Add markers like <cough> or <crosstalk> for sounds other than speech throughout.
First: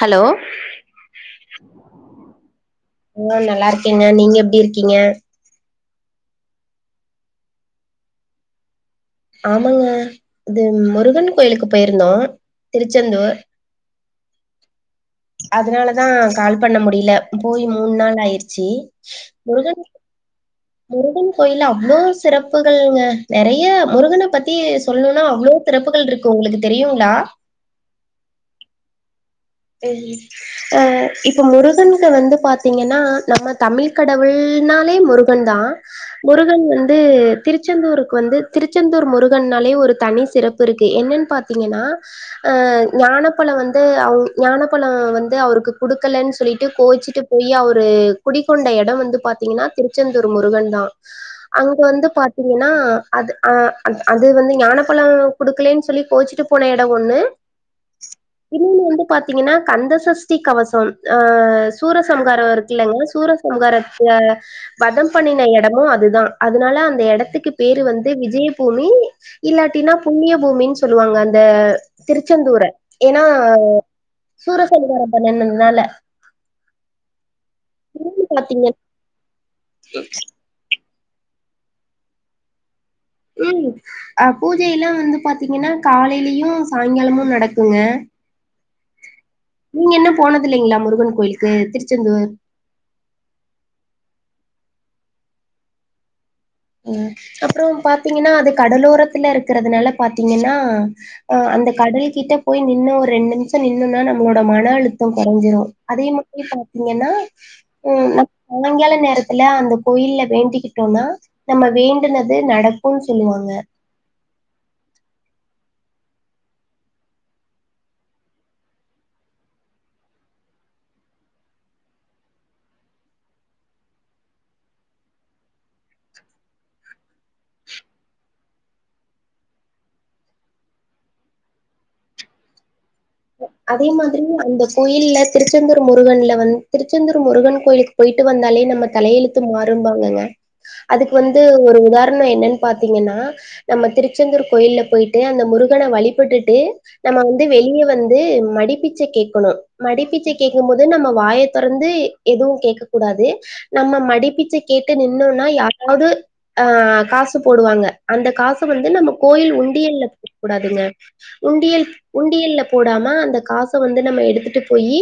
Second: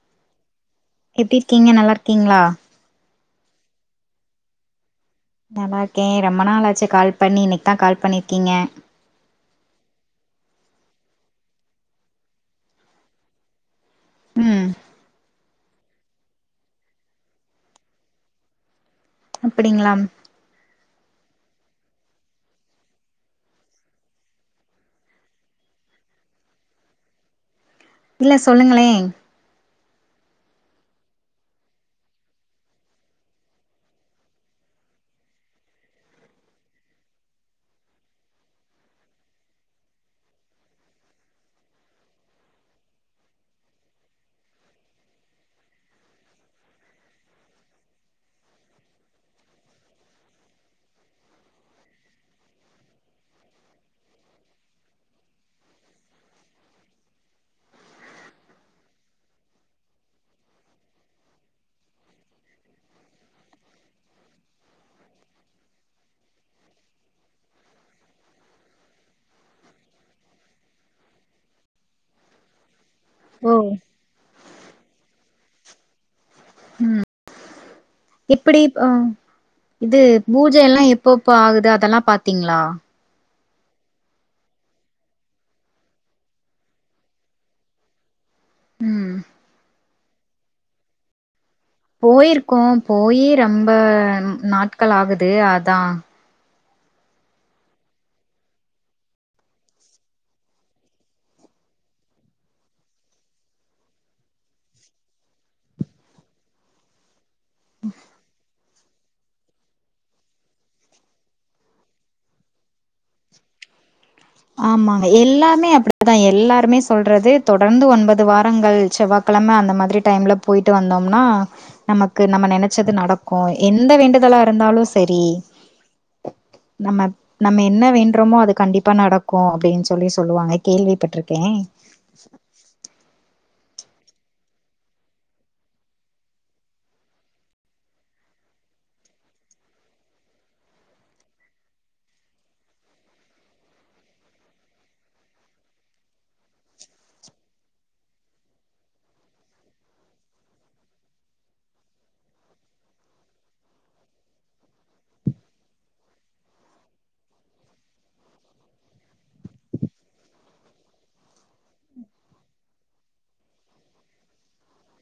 Hello எப்டி இருக்கீங்க நல்லா இருக்கீங்ளா ஆ நல்லா இருக்கேங்க நீங்க எப்டி இருக்கீங்க நல்லா இருக்கே ரொம்ப நாள் ஆச்சு கால் பண்ணி இன்னைக்கு தா கால் பண்ணிருக்கீங்க ஆமாங்க இது முருகன் கோயிலுக்கு போயிருந்தோ திருச்செந்தூர் ம் அதனாலதா கால் பண்ண முடில போய் மூணு நாள் ஆய்ருச்சி அப்டிங்களாம் முருகன் கோயில்ல அவ்ளோ சிறப்புகள்ங்க நெறைய முருகன பத்தி சொல்னுனா அவ்ளோ சிறப்புகள் இருக்கு உங்ளுக்கு தெரியுங்ளா இல்ல சொல்லுங்ளே ம் ஆ இப்ப முருகன்ட வந்து பாத்தீங்கன்னா நம்ம தமிழ் கடவுள்னாலே முரு கன் தா முருகன் வந்து திருச்செந்தூருக்கு வந்து திருச்செந்தூர் முருகன்னாலே ஒரு தனி சிறப் இருக்கு என்னன்னு பாத்தீங்கன்னா அ ஞானப்பழம் வந்து அவுங் ஞானப்பழம் வந்து அவருக்கு குடுக்கலன்னு சொல்லிட்டு கோச்சிட்டு போய் அவரு குடிக்கொண்ட எடம் வந்து பாத்திங்கன்னா திருச்செந்தூர் முருகன் தா அங்க வந்து பாத்தீங்கன்னா அது அ அத் அது வந்து ஞானப்பழ குடுக்கலேன்னு சொல்லி கோச்சிட்டு போன எட ஒன்னு இன்னொன்னு வந்து பாத்தீங்கன்னா கந்தசஷ்டி கவசம் அ சூரசம்ஹாரம் இருக்குல்லங்க சூரசம்ஹாரத்த வதம் பண்ணின எடமு அதுதா அதனால அந்த எடத்துக்கு பேரு வந்து விஜயபூமி இல்லாட்டினா புண்ணிய பூமின்னு சொல்லுவாங்க அந்த திருச்செந்தூர ஏன்னா ஓ சூரசம்ஹாரம் பண்ணுனதுனால எப்பிடி பாத்தீங்க அ இது பூஜ எல்லா எப்பப்ப ஆகுது அதெல்லா பாத்தீங்ளா ம் அண பூஜை எல்லா வந்து பாத்தீங்கன்னா காலைலயு சாய்ங்காலமு நடக்குங்க ம் நீங்க இன்னு போனது இல்லைங்களா முருகன் கோயிலுக்கு திரு போயிருக்கோ போயி ரொம்ப நாட்கள் ஆகுது அதா ம் அப்றோ பாத்தீங்கன்னா அது கடலோரத்துல இருக்குறதுனால பாத்தீங்கன்னா அ அந்த கடல்கிட்ட போய் நின்னு ஒரு ரெண்டு நிம்ஷ நின்னோன்னா நம்மளோட மன அழுத்த கொறஞ்சிரு அதே மாரி பா த்திங்கன்னா ம் நம்ம சாயங்கால நேரத்துல அந்த கோயில்ல வேண்டிக்கிட்டோனா நம்ம வேண்டுனது நடக்குனு சொல்லுவாங்க ஆமாங்க எல்லாமே அப்டிதா எல்லாருமே சொல்றது தொடர்ந்து ஒன்பது வாரங்கள் செவ்வா கெழம அந்த மாதிரி டைம்ல போய்ட்டு வந்தோம்னா நமக்கு நம்ம நெனச்சது நடக்கு எந்த வேண்டுதலா இருந்தாலு சரி நம்ம நம்ம என்ன வேண்ட்ரோமோ அது கண்டிப்பா நடக் கு அப்டின்னு சொல்லி சொல்லுவாங்க கேள்விப்பட்ருக்கே அதே மாதிரி அந்த கோயில்ல திருச்செந்தூர் முருகன்ல வந்து திருச்செந்தூர் முருகன் கோயிலுக் போயிட்டு வந்தாலே நம்ம தலையெழுத்து மாறும்பாங்கங்க அதுக்கு வந்து ஒரு உதாரண என்னன்னு பாத்தீங்கன்னா நம்ம திருச்செந்தூர் கோயில்ல போயிட்டு அந்த முருகன வழிபட்டுட்டு நம்ம வந்து வெளிய வந் து மடிப்பிச்ச கேக்கணு மடிப்பிச்சை கேக்கும் போது நம்ம வாய தொறந்து எதுவு கேக்க கூடாது நம்ம மடிப்பிச்ச கேட்டு நின்னோனா யாராது அ காசு போடுவாங்க அந்த காச வந்து நம்ம கோயில் உண்டியல்ல போடக் கூடாதுங்க உண்டியல் உண்டியல்ல போடாம அந்த காச வந்து நம்ம எடுத்துட்டு போயி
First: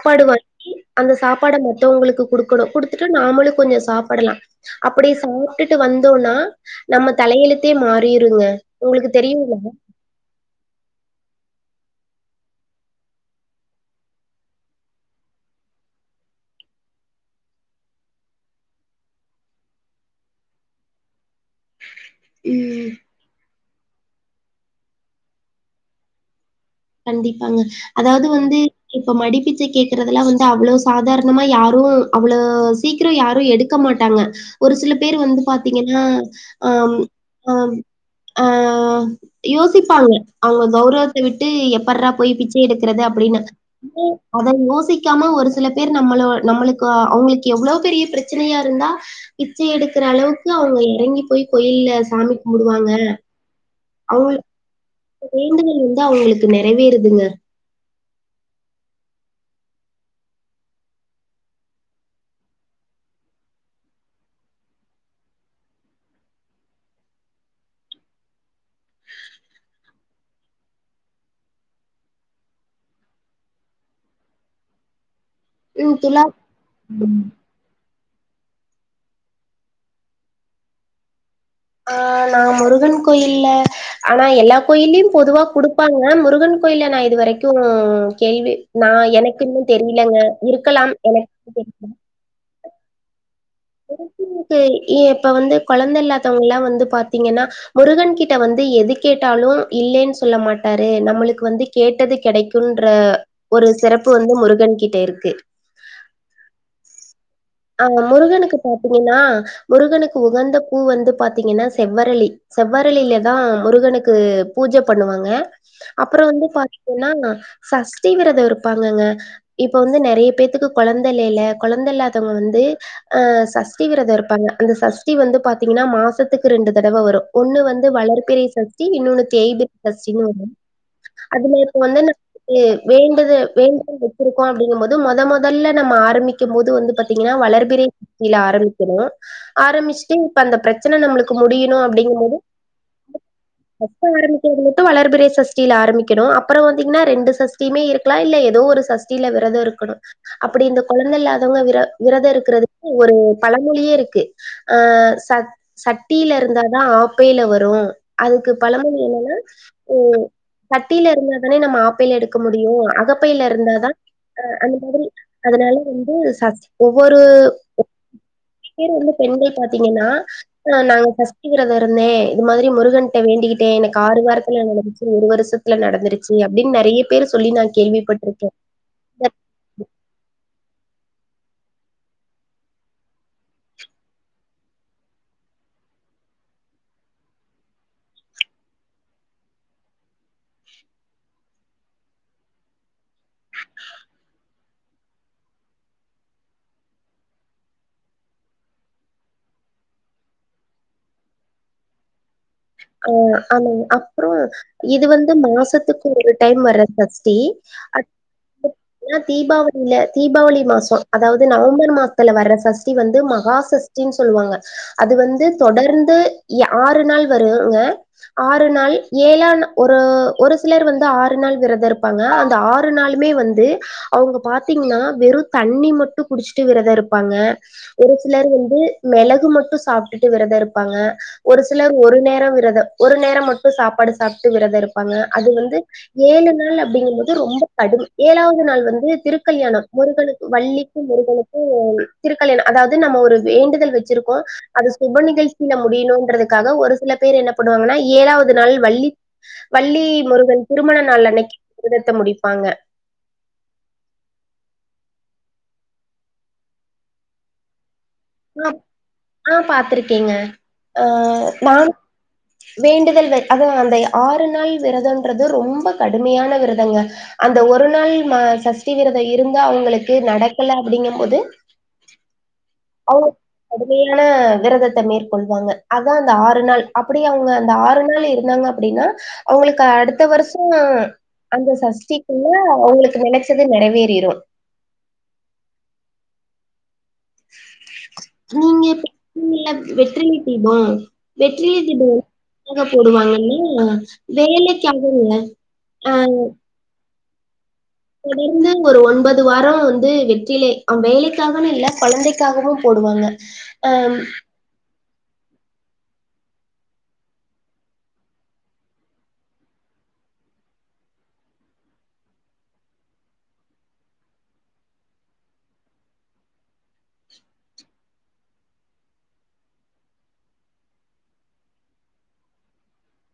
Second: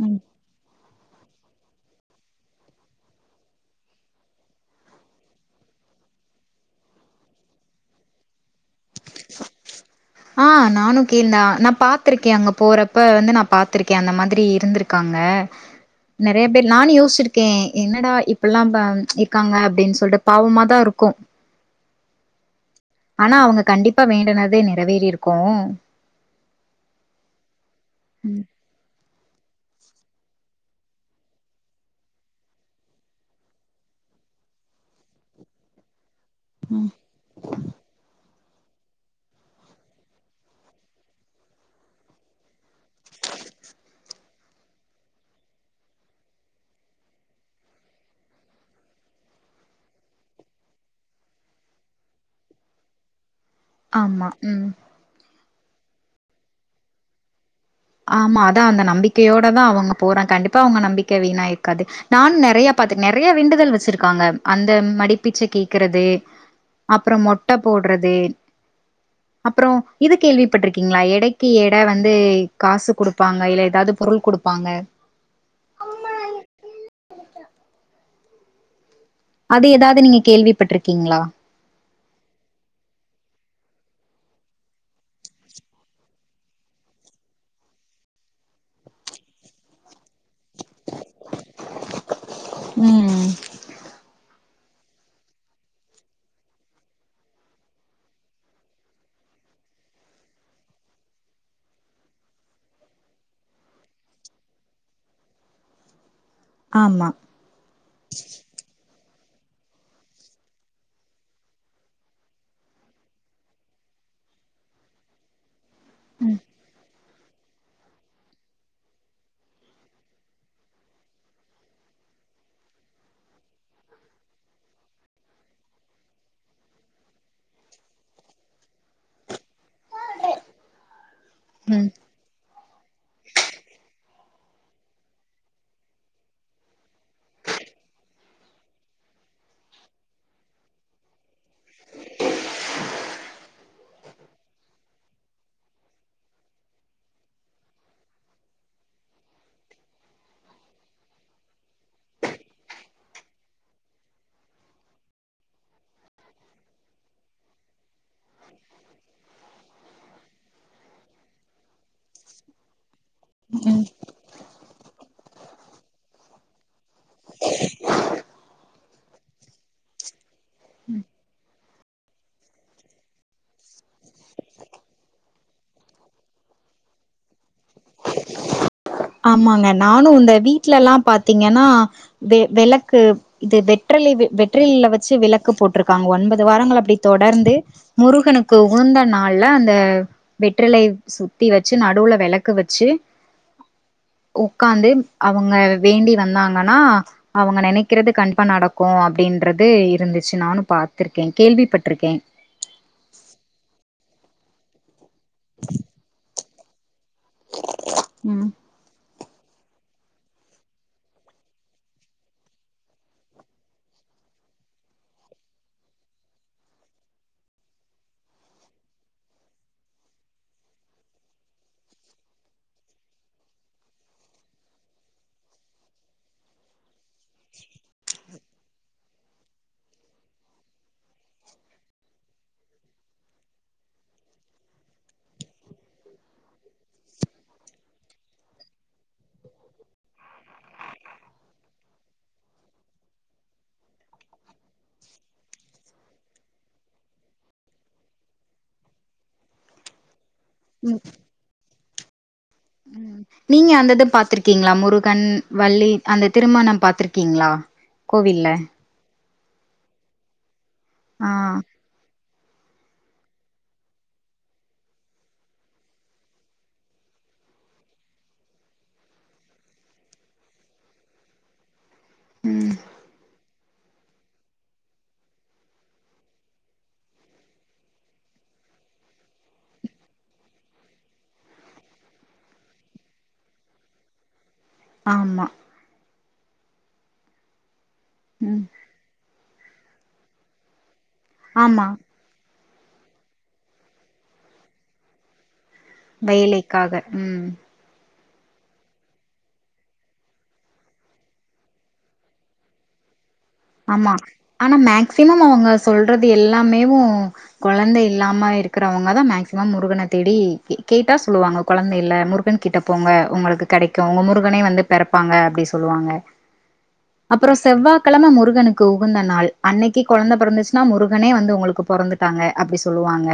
ம் வாங்கி அந்த சாப்பாட மத்தவங்களுக்கு குடுக்கணு குடுத்துட்டு நாமளு கொஞ்ச சாப்படலா அப்டி சாப்ட்டுட்டு வந்தோனா நம்ம தலையெழுத்தே மாறிருங்க உங்களுக்கு தெரியுங்களா ஆ நானு கே ந்தா நா பாத்திருக்கே அங்க போறப்ப வந்து நா பாத்துருக்கே அந்த மாதிரி இருந்திருக் காங்க நெறைய பேர் நானு யோச்சிருக்கே என்னடா இப்பில்லா ப இருக்காங்க அப்டின் சொல்ட்டு பாவமா தா இருக்கு ம் ஆனா அவங்க கண்டிப்பா வேண்டுனதே நெறவேறிருக்கு கண்டிப்பாங்க அதாவது வந்து இப்ப மடிப்பிச்ச கேக்குறதுல வந்து அவ்வளோ சாதாரணமா யாரு அவ்வளோ சீக்ர யாரு எடுக் இருக்க மாட்டாங்க ஒரு சில பேர் வந்து பாத்தீங்கன்னா அம் அம் ஆஆஆ யோசிப்பாங்க அவுங்க கௌரவத்த விட்டு ட்டு எப்பறா போயி பிச்ச எடுக்குறது அப்டின்னு ந்து அத யோசிக்காம ஒரு சில பேர் நம்மளவெ நம்மளுக்கு அவங்ளுக் எவ்வளவ் பெரிய ப்ரச்சனையா இருந்தா பிச்ச எடுக்குற அளவுக்கு அவுங்க இறங்கி போயி கோயில்ல சாமி கும்புடுவாங்க ஆம்மா உம் வேண்டுதல் வந்து அவங்ளுக்கு நெறவேறுதுங்க ஆம்மா அதா அந்த நம்பிக்கையோட தா அவுங்க போறன் கண்டிப்பா அவங்க நம்பிக்கை வீணாயிருக்காது நானு நெறையா பாத்தே நெறையா வேண்டுதல் வெச்சிருக்காங்க அந்த மடிப்பிச்ச கேக்குறது அப்றம் மொட்ட போட்றது அப்றோ இது கேள்விப்பட்டிருக்கீங்ளா எடைக்கு எட வந்து காசு குடுப்பாங்க இல்ல ஏதாது பொருள் குடுப்பாங்க <unintelligible> அது ஏதாது நீங்க கேள்விப்பட்ருக்கீங்ளா ஆ நா முருகன் கோயில்ல ஆனா எல்லா கோயிலையு பொதுவா குடுப்பாங்க முருகன் கோயில நா இது வரைக்கு கேள்வி நா எனக்குன்னு தெரியலங்க இருக்கலா எனக் <inaudible> ம்ம் திருத்தணிக்கு இப்ப வந்து கொழந்த இல்லாதவங்ல்லா வந்து பாத்தீங்கனா முருகன் கிட்ட வந்து எது கேட்டாலு இல்லேன் சொல்ல மாட்டாரு நம்ளுக்கு வந்து கேட்டது கெடைக்குன்ற ஒரு சிறப்பு வந்து முருகன் கிட்ட இருக்கு ஆம்மா அ முருகனுக்கு பாத்தீங்கனா முருகனுக்கு உகந்த பூ வந்து பாத்தீங்கனா செவ்வரலி செவ்வறிலில தா முருகனுக்கு பூஜ பண்ணுவாங்க அப்றோ வந்து பாத்தீங்கன்னா சஷ்டி விரதோ இருப்பாங்கங்க இப்ப வந்து நெறைய பேத்துக்கு கொழந்தை இல்லைல கொழந்தை இல்லாத தவங்க வந்து அஹ சஷ்டி விரதோ இருப்பாங்க அந்த சஷ்டி வந்து பாத்தீங்கனா மாசத்துக்கு ரெண்டு தடவ வரு ஒன்னு வந்து வளர்பிரை சஷ்டி இன்னோன்னு தேய்பிறை சஷ்டினு வரும் அதுல இப்ப ம். வந்து வேண்டுத வேண்டுதல் வெச்சிருக்கோ அப்டிங்கும்போது மொத மொதல்ல நம்ம ஆரம்பிக்கும் போது வந்து ப த்தீங்னா வளர்பிறை சஷ்டில ஆரம்பிக்கணு ஆரம்பிச்ட்டு இப்ப அந்த ப்ரச்சன நம்ளுக்கு முடியணு அப்டிங்கும்போது பஸ்ட் ஆரம்பிக்கிறது மட்டு வளர்பிறை சஷ்டில ஆரம்பிக்கணு அப்றோ வந்தீங்னா ரெண்டு சஷ்டியுமே இருக்கலா இல்ல ஏதோ ஒரு சஷ்டி சஷ்டில விரதோ இருக்கணு அப்டி இந்த கொழந்த இல்லாதவங்க விர விரத இருக்கறதுக்கு ஒரு பழமொழியே இருக்கு ஆ சஷ் சட்டில இருந்தா தா ஆப்பைல வரு அதுக்கு பழமொழி என்னன்னா சட்டில இருந்தா தானே நம்ம ஆப்பைல எடுக்க முடியு அகப்பைல ம் இருந்தாதா ஆ அந்த மாரி அதனால வந்து சஷ்டி நறைய பேர் வந்து பெண்கள் பாத்திங்கன்னா ஆ நாங்க சஷ்டி விரதோ இருந்தே இது மாதிரி முருகன்ட வேண்டிக்கிட்டே எனக்கு ஆறு வாரத்துல நடந்துச்சு ஒரு வருஷத் ல நடந்துருச்சு அப்டின்னு நெறைய பேரு சொல்லி நா கேள்விப்பட்ருக்கே ஆமாங்க நானு இந்த வீட்லல்லா பாத்திங்கன்னா வெ வெளக்கு இது வெற்றிலை வெற்றிலைல வச்சு விளக்கு போட்ருக்காங்க ஒன்பது வாரங்கள் அப்டி தொடர்ந்து முருகனுக்கு உகந்த நாள்ல அந்த வெற்றிலை சுத்தி வெச்சு நடுல வெளக்கு வெச்சு உக்காந்து அவங்க வேண்டி வந்தாங்கனா அவங்க நெனைக்கிறது கண்டிப்பா நடக்கு அப்டின்றது இருந்துச்சு நானு பாத்ருக்கே கேள்விப்பட்ருக்கே ஆஹ ஆன அப்றோ இது வந்து மாசத்துக்கு ஒரு டைம் வர்ற சஷ்டி ம் ஆனா தீபாவளில தீபாவளி மாசோ அதாவ்து நவம்பர் மாசத்துல வர்ற சஷ்டி வந்து மகா சஷ் டின் சொல்வாங்க அது வந்து தொடர்ந்து யா ஆறு நாள் வருங்க ஆறு நாள் ஏழா ஒரு ஒரு சிலர் வந்து ஆறு நாள் விரதோ இருப்பாங்க அந்த ஆறு நாளுமே வந்து அவுங்க பாத்திங்ன்னா வெறு தண்ணி மட்டு குடிச்ட்டு விரதோ இருப்பாங்க ஒரு சிலர் வந்து மெளகு மட்டு சாப்ட்டுட்டு விரதோ இருப்பாங்க ஒரு சிலர் ஒரு ஒரு நேரோ விரதோ ஒரு நேரோ மட்டு சாப்பாடு சாப்ட்டு விரதோ இருப்பாங்க அது வந்து ஏழு நாள் அப்டிங்கும்போது ரொம்ப கடும் ஏழாவது நாள் வந்து திருக்கல்யாணம் முருகனுக்கு வள்ளி முருகனுக்கு திருக்கல்யாணோ அதாவ்து நம்ம ஒரு வேண்டுதல் வச்சிருக்கோ அது சுப நிகழ்ச்சில முடியணுன்றதுக்காக ஒரு சில பேர் என்ன பண்ணுவாங்கன்னா ஏழாவது நாள் வள்ளி வள்ளி முருகன் திருமண நாள் அன்னைக்கி விரதத்த முடிப்பாங்க நீங்க அந்தத பாத்ருக்கீங்ளா முருகன் வள்ளி அந்த திருமணம் பாத்ருக்கீங்ளா கோவில்ல ஆ ஆ பாத்ருக்கேங்க ஆ நான் வேண்டுதல் வ அத அந்த ஆறு நாள் விரதோன்றது ரொம்ப கடுமையான விரதங்க அந்த ஒரு நாள் ம சஷ்டி விரதோ இருந்து அவுங்களுக்கு நடக்கல அப்டிங்க போது ம் அவுரு கடுமையான விரதத்த மேற்கொள்வாங்க அதா அந்த ஆறு நாள் அப்டி அவுங்க அந்த ஆறு நாள் இருந்தாங்க அப்டின்னா அவுங்களுக்கு அடுத்த வர்ஷோ அந்த சஷ்டி குள்ள அவுங்களுக்கு நெனச்சது நெறவேறிரு ஆமா ம் நீங்க எப் நீங்கல்லா வெற்றிலை தீபோ வெற்றிலை ஆமா தீபோ எங்க போடுவாங்கன்னே வேலைக்காகங்க வேலைக்காக ம் தொடர்ந்து ஒரு ஒன்பது வாரோ வந்து வெற்றிலை அவ் வேலைக்காகன்னு இல்ல கொழந்தைக் காகவு போடுவாங்க அ ஆமா ஆனா மேக்சிமம் அவுங்க சொல்றது எல்லாமேவு கொழந்தை இல்லாம இருக்குறவங்கதா மேக்சிமம் முருகன தேடி கேட்டா சொல்லுவாங்க கொழந்த இல்ல முருகன் கிட்ட போங்க உங்களுக்கு கெடைக்கு உங்க முருகனே வந்து பெறப்பாங்க அப்டி சொல்வாங்க அப்றோ செவ்வாகெழம முருக னுக்கு உகந்த நாள் அன்னைக்கு கொழந்த பெறந்துச்ன்னா முருகனே வந்து உங்களுக்கு பொறந்துட்டாங்க அப்டி சொல்லுவாங்க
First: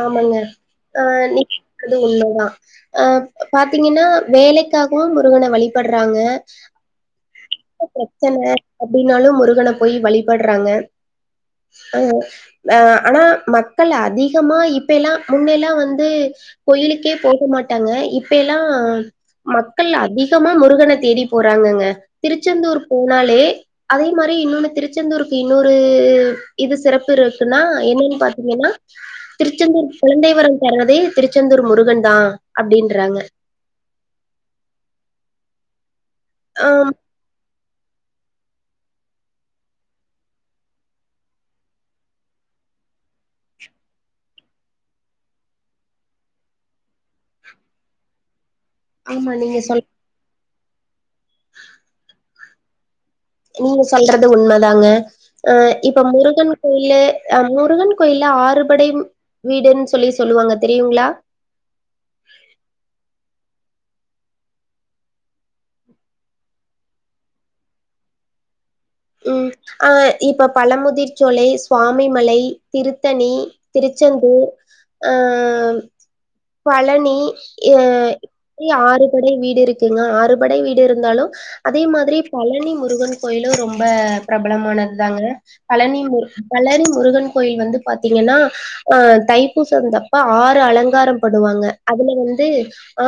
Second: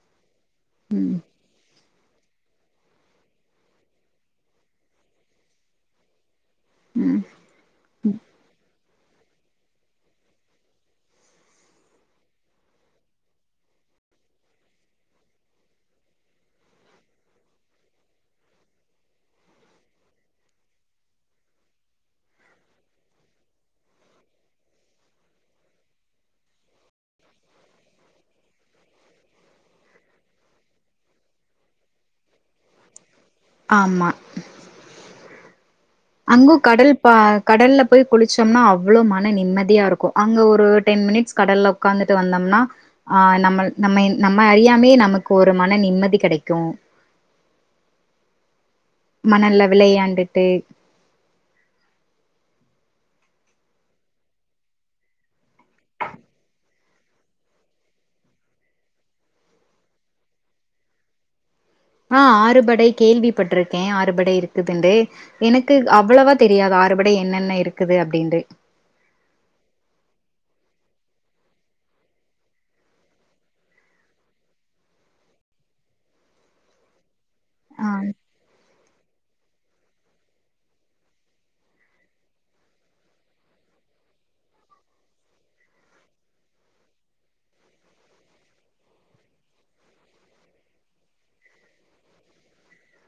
ஆமாங்க அ னிக் அது உண்ம தா அ பாத்தீங்கன்னா வேலக்காகவு முருகன வழிபடுறாங்க இப்ப பிரெச்சன அப்டினாலு முருகன போய் வழிபடுறாங்க அ அ ஆனா மக்கள் அதி கமா இப்ப எல்லா முன்னெல்லா வந்து கோயிலுக்கே போக மாட்டாங்க இப்பே எல்லா மக்கள் அதிகமா முருகன தேடி போறாங்கங்க திருச்செந்தூர் போனாலே அதே மாரி இன்னொன்னு திருச்செந்தூருக்கு இன்னொரு இது சிறப்பு இருக்குன்னா என்னன்னு பாத்தீங்கனா திருச்செந்தூர் குழந்தைவரோ தருவதே திருச்செந்தூர் முருகன் தா அப்டின்றாங்க ஆமா அங்கு கடல் ஆம் இப்ப கடல்ல போய் குளிச்சோம்னா அவ்ளோ மன நிம்மதியா இருக்கு அங்க ஒரு டென் மினிட்ஸ் கடல்ல உக்காந்துட்டு வந்தோம்னா ஆ நம்மல் நம்ம நம்ம அறியாமயே நமக்கு ஒரு மன நிம்மதி கெடைக்கு ஆமா நீங்க மணல்ல சொல் விளையாண்டுட்டு நீங்க சொல்றது உண்மதாங்க அ இப்ப முருகன் கோயிலு அ முருகன் கோயில்ல ஆறுபடை ம் வீடுன்னு சொல்லி சொல்லுவாங்க தெரியுங்களா ஆ ஆறுபடை கேள்விப்பட்டிருக்கே ஆறுபடை இருக்குதுண்டு எனக்கு அவ்வளவா தெரியாது ஆறுபடை என்னென்ன இருக்குது அப்டின்டு ம் ஆ இப்ப பழமுதிர்ச்சோலை சுவாமிமலை திருத்தணி திருச்செந்தூர் அஹ் பழனி ஏ ஆ இப்பயு ஆறு படை வீடு இருக்குங்க ஆறுபடை வீடு இருந்தாலு அதே மாதிரி பழனி முருகன் கோயிலு ரொம் ப பிரபலமானது தாங்க பழனி மு பழனி முருகன் கோயில் வந்து பாத்தீங்கன்னா அ தைப்பூச வந்தப்ப ஆறு அலங்காரோ பண்ணுவாங்க அதுல வந்து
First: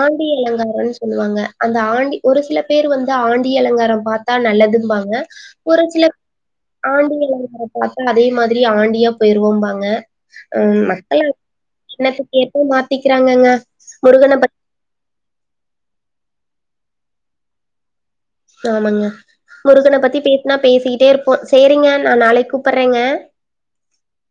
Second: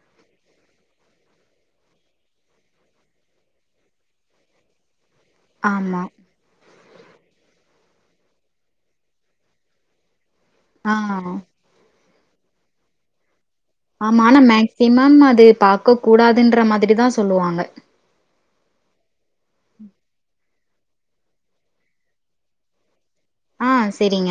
ஆண்டி அலங்காரனு சொல்லுவாங்க அந்த ஆண்டி ஒரு சில பேர் வந்து ஆண்டி அலங்காரம் பாத் தா நல்லதுன்பாங்க ஒரு ஆமா சிலர் ஆண்டி அலங்கர பாத்தா அதே மாதிரி ஆண்டியா போயிருவோபாங்க அ ஆ மக்கள எண்ணத்துக்கேப்ப மாத்திக்கிறாங்கங்க ஆமா ஆனா முருகன மேக்சிமம் அது பாக்க கூடாதுன்ற மாதிரிதா சொல்லுவாங்க ஆமாங்க முருகன பத்தி பேசினா பேசிக்கிட்டே இருப்போ செரிங்க நா நாளைக்கு கூப்டுறேங்க ஆ செரிங்க